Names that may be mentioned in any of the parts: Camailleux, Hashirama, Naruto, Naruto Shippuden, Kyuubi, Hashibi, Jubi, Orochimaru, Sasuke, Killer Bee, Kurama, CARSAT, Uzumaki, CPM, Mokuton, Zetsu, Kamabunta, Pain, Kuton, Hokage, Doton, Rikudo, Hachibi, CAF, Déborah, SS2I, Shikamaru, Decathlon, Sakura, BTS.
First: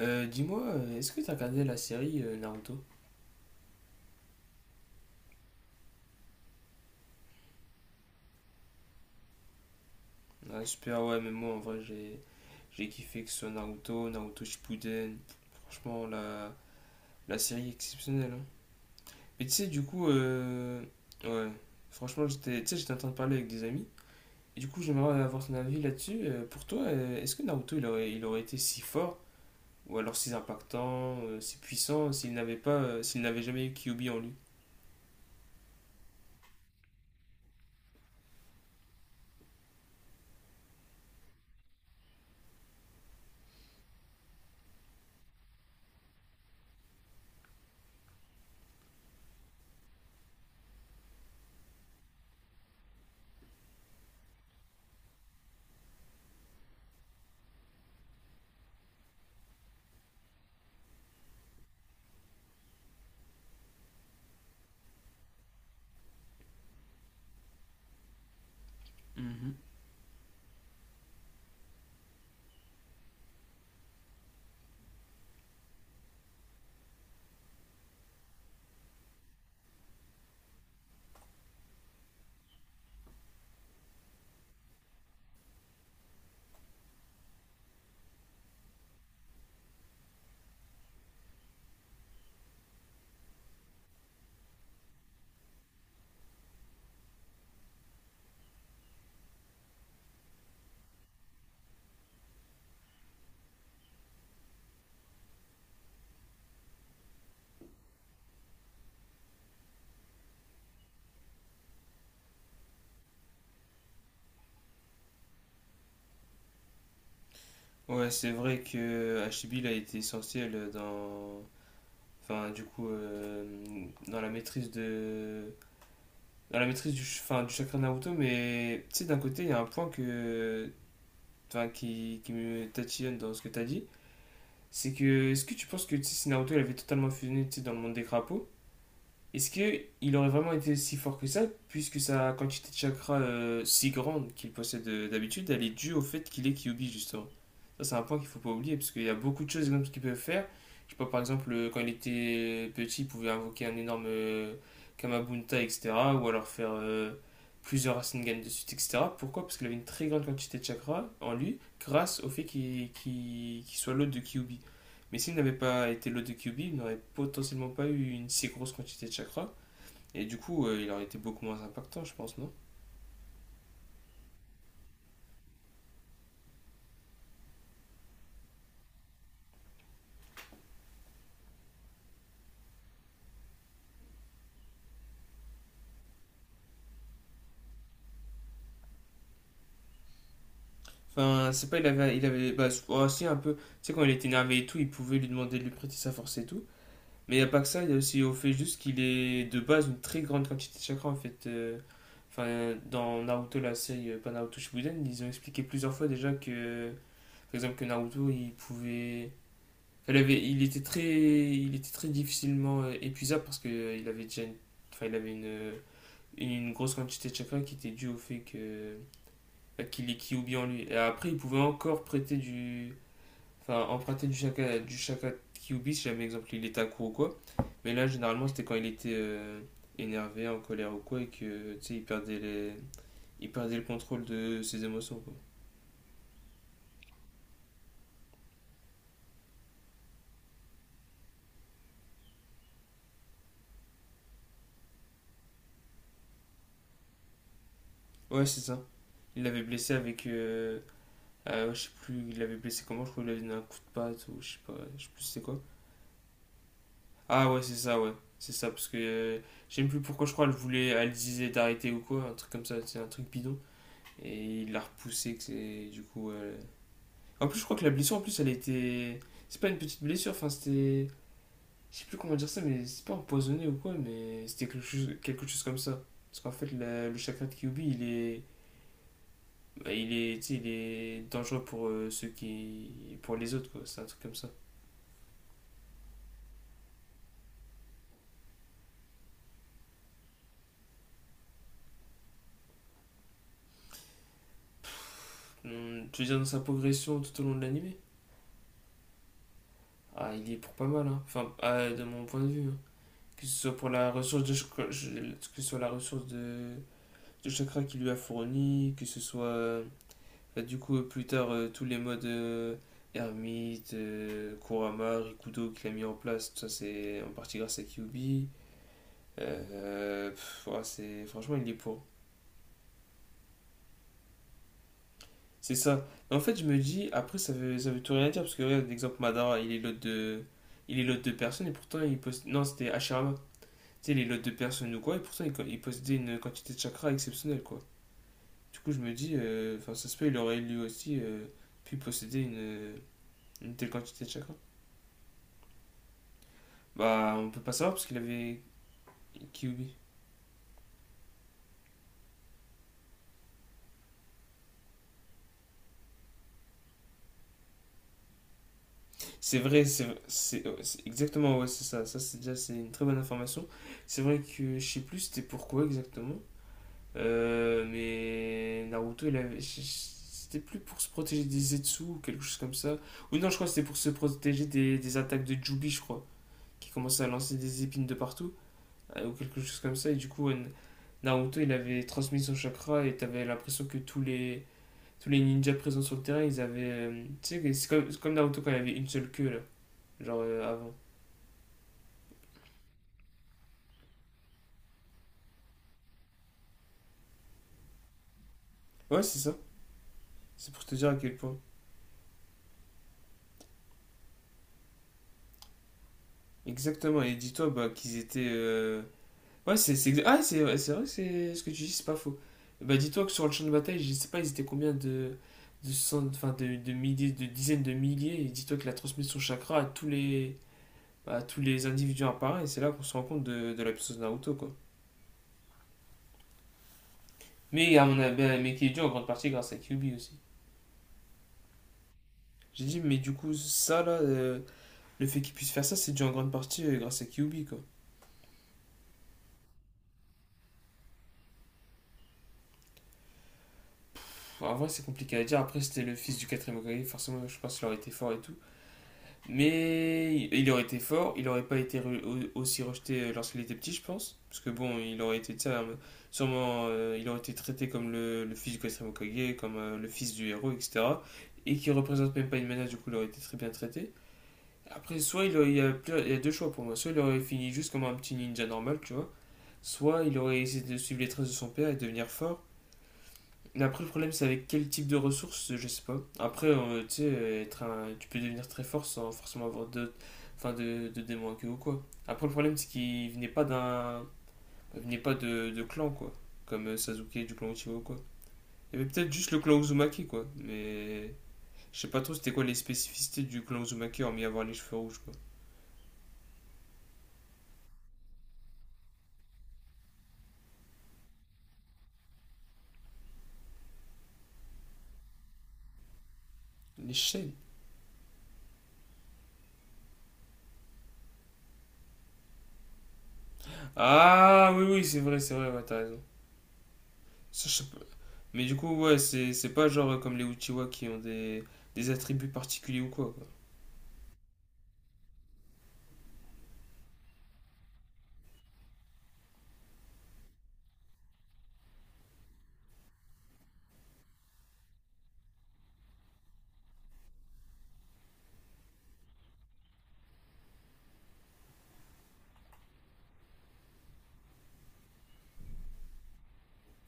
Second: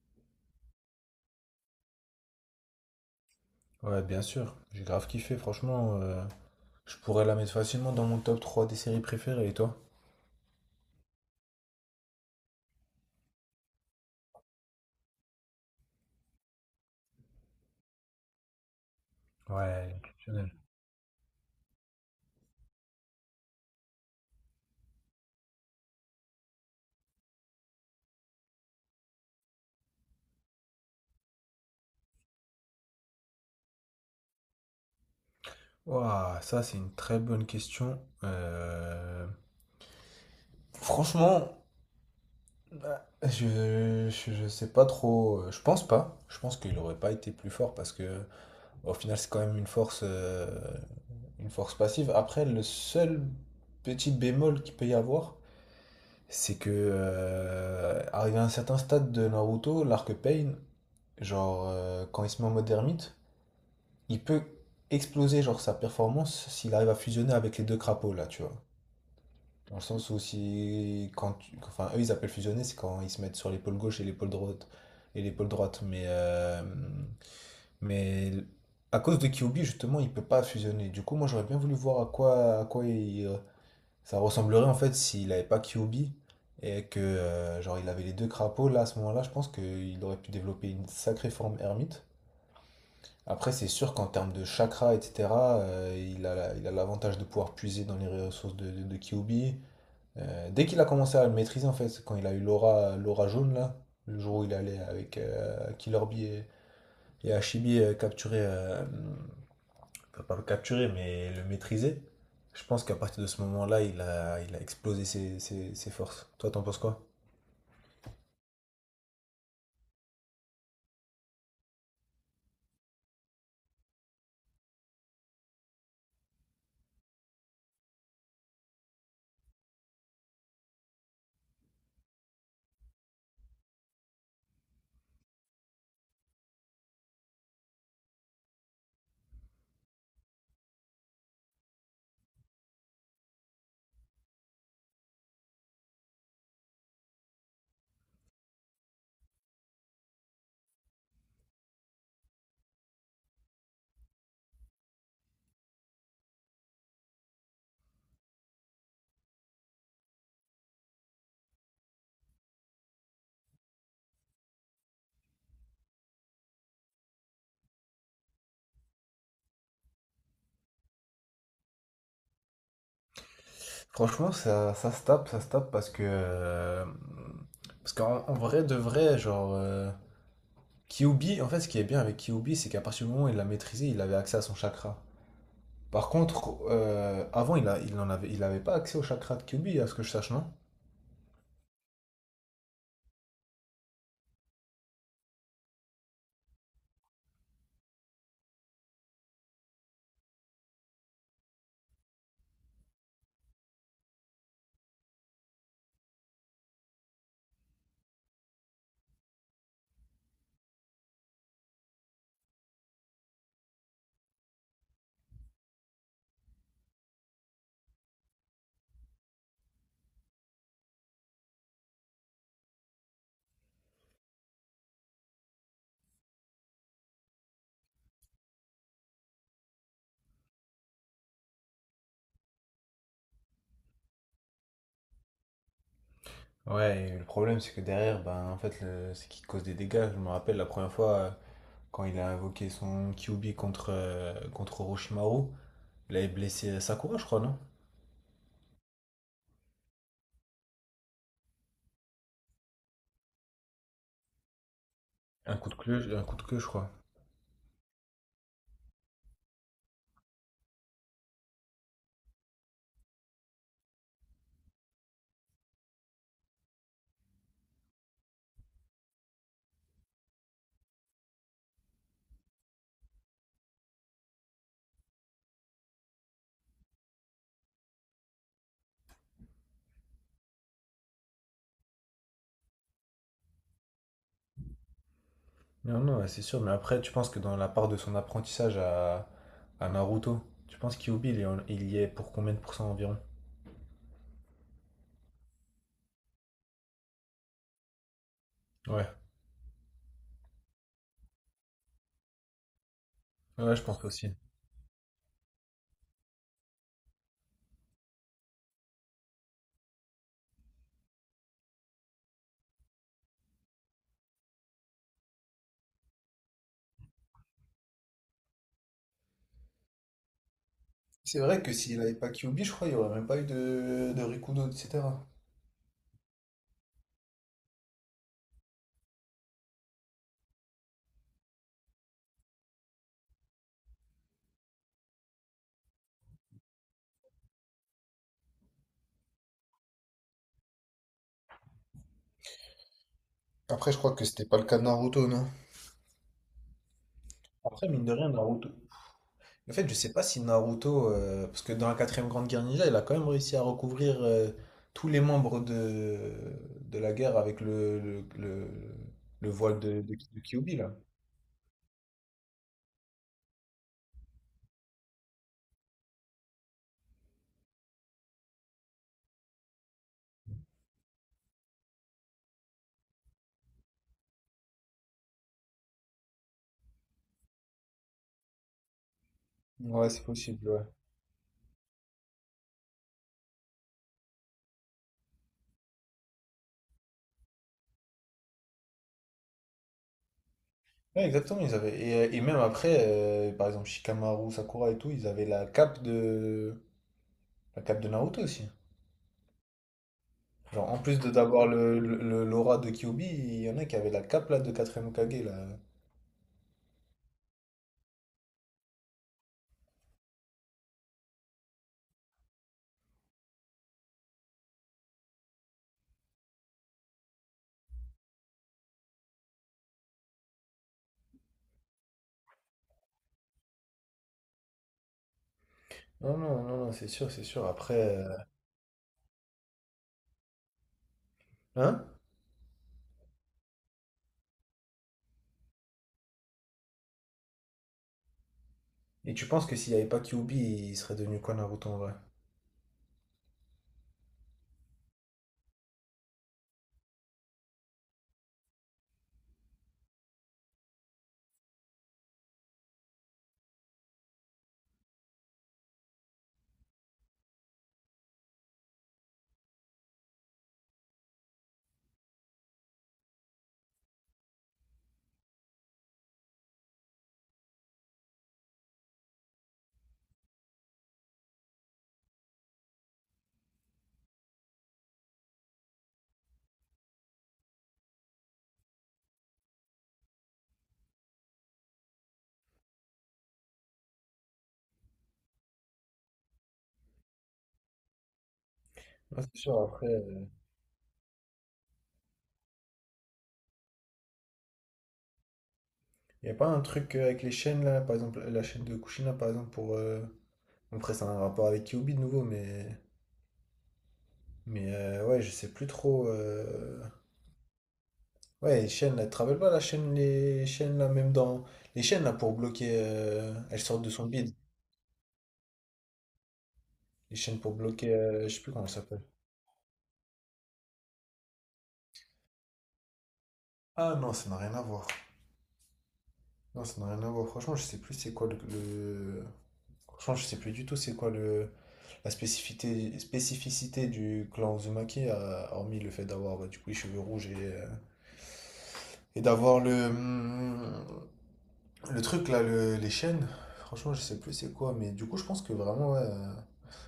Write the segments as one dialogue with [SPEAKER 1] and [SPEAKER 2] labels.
[SPEAKER 1] Dis-moi, est-ce que t'as regardé la série Naruto?
[SPEAKER 2] Ouais, bien sûr. J'ai grave kiffé, franchement. Je pourrais la mettre facilement dans mon top 3 des séries préférées, et toi?
[SPEAKER 1] Ah, super, ouais, mais moi en vrai j'ai kiffé que ce soit Naruto, Naruto Shippuden. Franchement, la série est exceptionnelle, hein. Mais tu sais, du
[SPEAKER 2] Ouais,
[SPEAKER 1] coup,
[SPEAKER 2] exceptionnel.
[SPEAKER 1] ouais, franchement, j'étais tu sais, j'étais en train de parler avec des amis. Et du coup, j'aimerais avoir ton avis là-dessus. Pour toi, est-ce que Naruto il aurait été si fort, ou alors si impactant, si puissant, s'il n'avait jamais eu Kyuubi en lui?
[SPEAKER 2] Ouah, ça c'est une très bonne question. Franchement, je sais pas trop. Je pense pas. Je pense qu'il aurait pas été plus fort parce que au final c'est quand même une force passive. Après, le seul petit bémol qu'il peut y avoir, c'est que arrivé à un certain stade de Naruto, l'arc Pain, genre, quand il se met en mode ermite, il peut exploser, genre sa performance s'il arrive à fusionner avec les deux crapauds là, tu vois.
[SPEAKER 1] Mhm.
[SPEAKER 2] Dans le sens où si quand tu- enfin eux ils appellent fusionner, c'est quand ils se mettent sur l'épaule gauche et l'épaule droite, mais à cause de Kyuubi justement, il peut pas fusionner. Du coup, moi j'aurais bien voulu voir à quoi il, ça ressemblerait en fait s'il avait pas Kyuubi et que genre il avait les deux crapauds là à ce moment-là, je pense qu'il aurait pu développer une sacrée forme ermite. Après, c'est sûr qu'en termes de chakra, etc., il a, il a l'avantage de pouvoir puiser dans les ressources de Kyuubi. Dès qu'il a commencé à le maîtriser, en fait, c'est quand il a eu l'aura jaune, là, le jour où il allait avec Killer Bee et Hashibi capturer, enfin, pas le capturer, mais le maîtriser, je pense qu'à partir de ce moment-là, il a explosé ses forces. Toi, t'en penses quoi?
[SPEAKER 1] Ouais, c'est vrai que Hachibi il a été essentiel enfin du coup dans la maîtrise de dans la maîtrise du enfin, du chakra Naruto, mais tu sais d'un côté il y a un point que enfin qui me tatillonne dans ce que tu as dit. C'est que est-ce que tu penses que tu sais, si Naruto il avait totalement fusionné tu sais, dans le monde des crapauds, est-ce que il aurait vraiment été si fort que ça, puisque sa quantité de chakras si grande qu'il possède d'habitude, elle est due au fait qu'il est Kyuubi justement. Ça c'est un point qu'il ne faut pas oublier, parce qu'il y a beaucoup de choses énormes qu'il peut faire. Je sais pas, par exemple, quand il était petit, il pouvait invoquer un énorme Kamabunta, etc. Ou alors faire plusieurs Rasengan de suite, etc. Pourquoi? Parce qu'il avait une très grande quantité de chakras en lui, grâce au fait qu'il soit l'hôte de Kyuubi. Mais s'il n'avait pas été l'eau de QB, il n'aurait potentiellement pas eu une si grosse quantité de chakra. Et du coup, il aurait été beaucoup moins impactant, je pense, non?
[SPEAKER 2] Franchement, ça se tape parce que. Parce qu'en en vrai, de vrai, genre. Kyubi, en fait, ce qui est bien avec Kyubi, c'est qu'à partir du moment où il l'a maîtrisé, il avait accès à son chakra. Par contre, avant, il a, il en avait, il avait pas accès au chakra de Kyubi, à ce que je sache, non?
[SPEAKER 1] Enfin, c'est pas, il avait. Il avait bah, oh, si, un peu. Tu sais, quand il était énervé et tout, il pouvait lui demander de lui prêter sa force et tout. Mais il n'y a pas que ça, il y a aussi au fait juste qu'il est de base une très grande quantité de chakra, en fait. Enfin, dans Naruto, la série, pas Naruto Shippuden, ils ont expliqué plusieurs fois déjà que. Par exemple, que Naruto, il pouvait. Elle avait, il était très difficilement épuisable parce que il avait enfin, il avait une grosse quantité de chakra qui était due au fait que bah, qu'il est Kyuubi en lui. Et après, il pouvait encore enfin, emprunter du chakra de Kyuubi si jamais, exemple, il était à court ou quoi. Mais là, généralement, c'était quand il était énervé, en colère ou quoi, et que, tu sais, il perdait le contrôle de ses émotions, quoi.
[SPEAKER 2] Ouais, et le problème, c'est que derrière, ben, en fait, c'est qu'il cause des dégâts. Je me rappelle la première fois, quand il a invoqué son Kyubi contre, contre Orochimaru, il avait blessé Sakura, je crois, non?
[SPEAKER 1] Ouais, c'est ça. Il l'avait blessé avec, je sais plus, il l'avait blessé comment, je crois qu'il avait donné un coup de patte ou je sais pas, je sais plus c'est quoi.
[SPEAKER 2] Un coup de queue, je crois.
[SPEAKER 1] Ah ouais, c'est ça, parce que je sais même plus pourquoi, je crois elle voulait, elle disait d'arrêter ou quoi, un truc comme ça, c'est un truc bidon. Et il l'a repoussé, que c'est du coup. En plus, je crois que la blessure, en plus, elle était. C'est pas une petite blessure, enfin c'était. Je sais plus comment dire ça, mais c'est pas empoisonné ou quoi, mais c'était quelque chose comme ça. Parce qu'en fait, le chakra de Kyuubi, bah, il est, tu sais, il est dangereux pour ceux qui, pour les autres, quoi. C'est un truc comme ça.
[SPEAKER 2] Non, non, ouais, c'est sûr, mais après, tu penses que dans la part de son apprentissage à Naruto, tu penses que Kyubi, il y est pour combien de pourcents environ?
[SPEAKER 1] Hmm, tu veux dire dans sa progression tout au long de l'animé?
[SPEAKER 2] Ouais.
[SPEAKER 1] Ah, il y est pour pas mal, hein. Enfin, ah, de mon point de vue, hein.
[SPEAKER 2] Ouais, je pense aussi.
[SPEAKER 1] Que ce soit la ressource de chakra qu'il lui a fourni, que ce soit bah, du coup plus tard tous les modes ermite, Kurama, Rikudo qu'il a mis en place, tout ça c'est en partie grâce à Kyubi. Pff, ouais, c'est
[SPEAKER 2] C'est
[SPEAKER 1] franchement
[SPEAKER 2] vrai
[SPEAKER 1] il y est
[SPEAKER 2] que s'il
[SPEAKER 1] pour.
[SPEAKER 2] n'avait pas Kyuubi, je crois, il n'y aurait même pas eu de Rikudo, etc.
[SPEAKER 1] C'est ça. Et en fait, je me dis, après, ça veut tout rien dire, parce que regarde, l'exemple Madara, il est l'autre de... Il est l'autre de personnes et pourtant, il possède... Non, c'était Hashirama. Tu sais, il est l'autre de personnes ou quoi, et pourtant, il possédait une quantité de chakras exceptionnelle, quoi. Du coup, je me dis, enfin, ça se peut, il aurait lui aussi pu posséder une telle
[SPEAKER 2] Après, je crois que
[SPEAKER 1] quantité de
[SPEAKER 2] c'était
[SPEAKER 1] chakras.
[SPEAKER 2] pas le cas de Naruto, non?
[SPEAKER 1] Bah, on peut pas
[SPEAKER 2] Après,
[SPEAKER 1] savoir, parce
[SPEAKER 2] mine de
[SPEAKER 1] qu'il
[SPEAKER 2] rien,
[SPEAKER 1] avait
[SPEAKER 2] Naruto. En fait,
[SPEAKER 1] Kyuubi.
[SPEAKER 2] je sais pas si Naruto, parce que dans la quatrième grande guerre ninja, il a quand même réussi à recouvrir tous les membres de la guerre avec le
[SPEAKER 1] C'est
[SPEAKER 2] voile
[SPEAKER 1] vrai,
[SPEAKER 2] de
[SPEAKER 1] ouais,
[SPEAKER 2] Kyuubi, là.
[SPEAKER 1] c'est exactement, ouais, c'est ça. Ça, c'est déjà, c'est une très bonne information. C'est vrai que, je sais plus, c'était pourquoi exactement. Mais Naruto, c'était plus pour se protéger des Zetsu ou quelque chose comme ça. Ou non, je crois que c'était pour se protéger des attaques de Jubi, je crois, qui commençait à lancer des épines de partout, ou quelque chose comme ça.
[SPEAKER 2] Ouais,
[SPEAKER 1] Et
[SPEAKER 2] c'est
[SPEAKER 1] du coup,
[SPEAKER 2] possible, ouais.
[SPEAKER 1] Naruto, il avait transmis son chakra et t'avais l'impression que tous les ninjas présents sur le terrain, ils avaient. Tu sais, c'est comme Naruto quand il avait une seule queue, là, genre avant.
[SPEAKER 2] Ouais, exactement, ils avaient. Et même après, par exemple, Shikamaru, Sakura et tout, ils avaient la cape de Naruto aussi.
[SPEAKER 1] Ouais, c'est ça. C'est pour
[SPEAKER 2] Genre,
[SPEAKER 1] te
[SPEAKER 2] en
[SPEAKER 1] dire à
[SPEAKER 2] plus de
[SPEAKER 1] quel point.
[SPEAKER 2] d'avoir l'aura de Kyuubi, il y en a qui avaient la cape là, de 4ème Hokage. Là.
[SPEAKER 1] Exactement. Et dis-toi bah, qu'ils étaient. Ouais, c'est exa- ah, c'est ouais, c'est vrai que c'est ce que tu dis, c'est pas faux. Bah, dis-toi que sur le champ de bataille, je sais pas, ils étaient combien enfin, de milliers, de dizaines de milliers, et dis-toi qu'il a transmis son chakra à bah, à tous les individus apparaît, et c'est là qu'on se rend compte de la puissance de Naruto, quoi.
[SPEAKER 2] Non, non, non, non, c'est sûr, c'est sûr. Après.
[SPEAKER 1] Mais, à mon avis, bah, mais qui est dû en grande partie grâce à Kyuubi aussi.
[SPEAKER 2] Hein?
[SPEAKER 1] J'ai dit, mais du coup, ça là, le fait qu'il puisse faire ça, c'est dû en grande partie grâce à Kyuubi, quoi.
[SPEAKER 2] Et tu penses que s'il n'y avait pas Kyuubi, il serait devenu quoi Naruto en vrai?
[SPEAKER 1] Pff, en vrai, c'est compliqué à dire. Après, c'était le fils du quatrième Hokage, forcément, je pense qu'il aurait été fort et tout. Mais il aurait été fort, il n'aurait pas été aussi rejeté lorsqu'il était petit, je pense. Parce que bon, il aurait été, tu sais, il aurait été traité comme le fils du quatrième Hokage, comme le fils du héros, etc. Et qui représente même pas une menace, du coup, il aurait été très bien traité. Après, soit il, aurait- il y a, plus- il y a deux choix pour moi. Soit il aurait fini juste comme un petit ninja normal, tu vois. Soit il aurait essayé de suivre les traces de son père et devenir fort. Mais après, le problème, c'est avec quel type de ressources, je sais pas. Après, tu sais, tu peux devenir très fort sans forcément avoir enfin, de démons à queue ou quoi. Après, le problème, c'est qu'il venait pas d'un, il venait pas de, de clan, quoi. Comme Sasuke du clan Uchiwa ou quoi. Il y avait peut-être
[SPEAKER 2] Non,
[SPEAKER 1] juste le
[SPEAKER 2] c'est
[SPEAKER 1] clan
[SPEAKER 2] sûr, après.
[SPEAKER 1] Uzumaki, quoi. Mais je sais pas trop c'était quoi les spécificités du clan Uzumaki, hormis avoir les cheveux rouges, quoi.
[SPEAKER 2] Il n'y a pas un truc avec les chaînes là, par exemple, la chaîne de Kushina par exemple, pour. Après, c'est un rapport avec Kyuubi de nouveau, mais. Mais ouais, je sais plus trop.
[SPEAKER 1] Les chaînes.
[SPEAKER 2] Ouais, les chaînes là, tu te rappelles pas la chaîne, les chaînes là, même dans. Les chaînes là pour bloquer. Elles sortent de son bide.
[SPEAKER 1] Ah, oui, oui, c'est vrai, ouais, t'as raison.
[SPEAKER 2] Les chaînes
[SPEAKER 1] Ça, je
[SPEAKER 2] pour
[SPEAKER 1] sais pas.
[SPEAKER 2] bloquer. Je sais
[SPEAKER 1] Mais
[SPEAKER 2] plus
[SPEAKER 1] du
[SPEAKER 2] comment ça
[SPEAKER 1] coup, ouais,
[SPEAKER 2] s'appelle.
[SPEAKER 1] c'est pas genre comme les Uchiwa qui ont des attributs particuliers ou quoi, quoi.
[SPEAKER 2] Ah non, ça n'a rien à voir. Non, ça n'a rien à voir. Franchement, je sais plus c'est quoi le. Franchement, je sais plus du tout c'est quoi le... spécificité du clan Uzumaki, hormis le fait d'avoir bah, du coup les cheveux rouges et d'avoir le truc là, les chaînes. Franchement, je sais plus c'est quoi, mais du coup, je pense que vraiment, ouais,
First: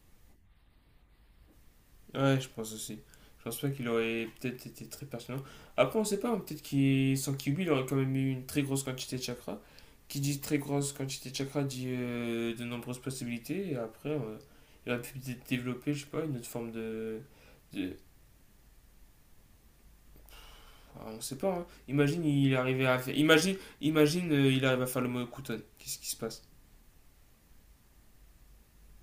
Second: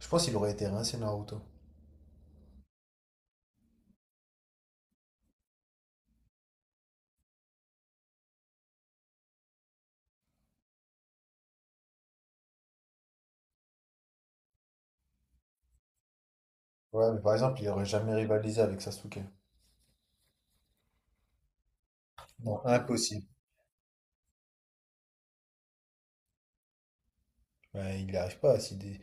[SPEAKER 2] je pense qu'il aurait été rincé Naruto.
[SPEAKER 1] Ouais, je pense aussi. Je pense pas qu'il aurait peut-être été très pertinent. Après, on sait pas, hein, peut-être qu'il sans Kyuubi, il aurait quand même eu une très grosse quantité de chakras. Qui dit très grosse quantité de chakras dit de nombreuses possibilités. Et après, il aurait pu peut-être développer, je sais pas, une autre forme
[SPEAKER 2] Ouais,
[SPEAKER 1] de.
[SPEAKER 2] mais par exemple, il aurait
[SPEAKER 1] De...
[SPEAKER 2] jamais rivalisé avec Sasuke.
[SPEAKER 1] Enfin, on sait pas, hein. Imagine, il
[SPEAKER 2] Non,
[SPEAKER 1] arrivait à faire.
[SPEAKER 2] impossible.
[SPEAKER 1] Imagine, imagine il arrive à faire le mot Kuton. Qu'est-ce qui se passe?
[SPEAKER 2] Ouais, il n'y arrive pas à s'y dé-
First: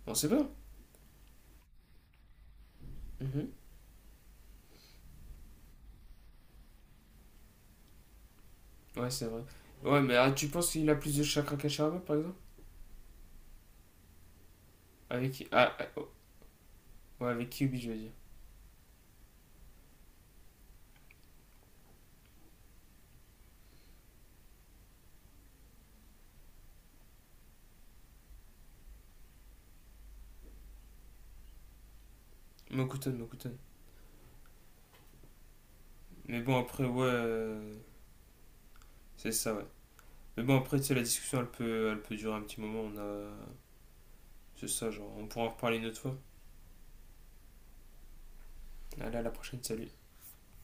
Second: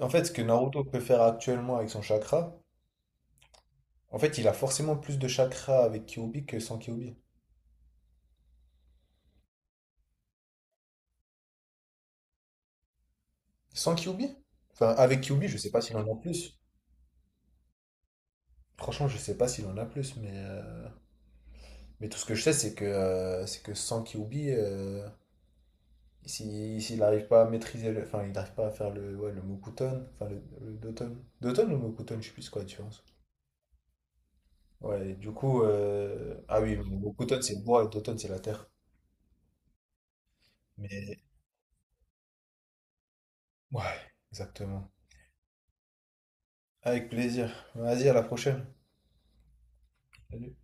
[SPEAKER 2] en
[SPEAKER 1] On
[SPEAKER 2] fait,
[SPEAKER 1] sait
[SPEAKER 2] ce que
[SPEAKER 1] pas.
[SPEAKER 2] Naruto peut faire actuellement avec son chakra,
[SPEAKER 1] Mhm.
[SPEAKER 2] en fait, il a forcément plus de chakras avec Kyuubi que sans Kyuubi.
[SPEAKER 1] Ouais, c'est vrai. Ouais, mais ah, tu penses qu'il a plus de chakras qu'Hashirama, par exemple?
[SPEAKER 2] Sans Kyuubi? Enfin, avec
[SPEAKER 1] Avec.
[SPEAKER 2] Kyuubi, je sais
[SPEAKER 1] Ah,
[SPEAKER 2] pas
[SPEAKER 1] ah,
[SPEAKER 2] s'il
[SPEAKER 1] oh,
[SPEAKER 2] en a plus.
[SPEAKER 1] ouais, avec Kyuubi, je veux dire.
[SPEAKER 2] Franchement, je sais pas s'il en a plus, mais tout ce que je sais, c'est que sans Kyuubi, s'il n'arrive pas à maîtriser le. Enfin, il n'arrive pas à faire le, ouais, le Mokuton, enfin le Doton. Doton ou Mokuton, je sais plus quoi la différence.
[SPEAKER 1] Mokuton, Mokuton.
[SPEAKER 2] Ouais, du coup,
[SPEAKER 1] Mais bon,
[SPEAKER 2] ah oui,
[SPEAKER 1] après, ouais,
[SPEAKER 2] Mokuton c'est le bois et Doton c'est la terre.
[SPEAKER 1] c'est ça, ouais. Mais bon, après, tu sais, la
[SPEAKER 2] Mais
[SPEAKER 1] discussion, elle peut durer un petit moment. On a...
[SPEAKER 2] ouais,
[SPEAKER 1] C'est
[SPEAKER 2] exactement.
[SPEAKER 1] ça, genre, on pourra en reparler une autre fois.
[SPEAKER 2] Avec plaisir. Vas-y, à la prochaine.
[SPEAKER 1] Allez, à la prochaine, salut.
[SPEAKER 2] Salut.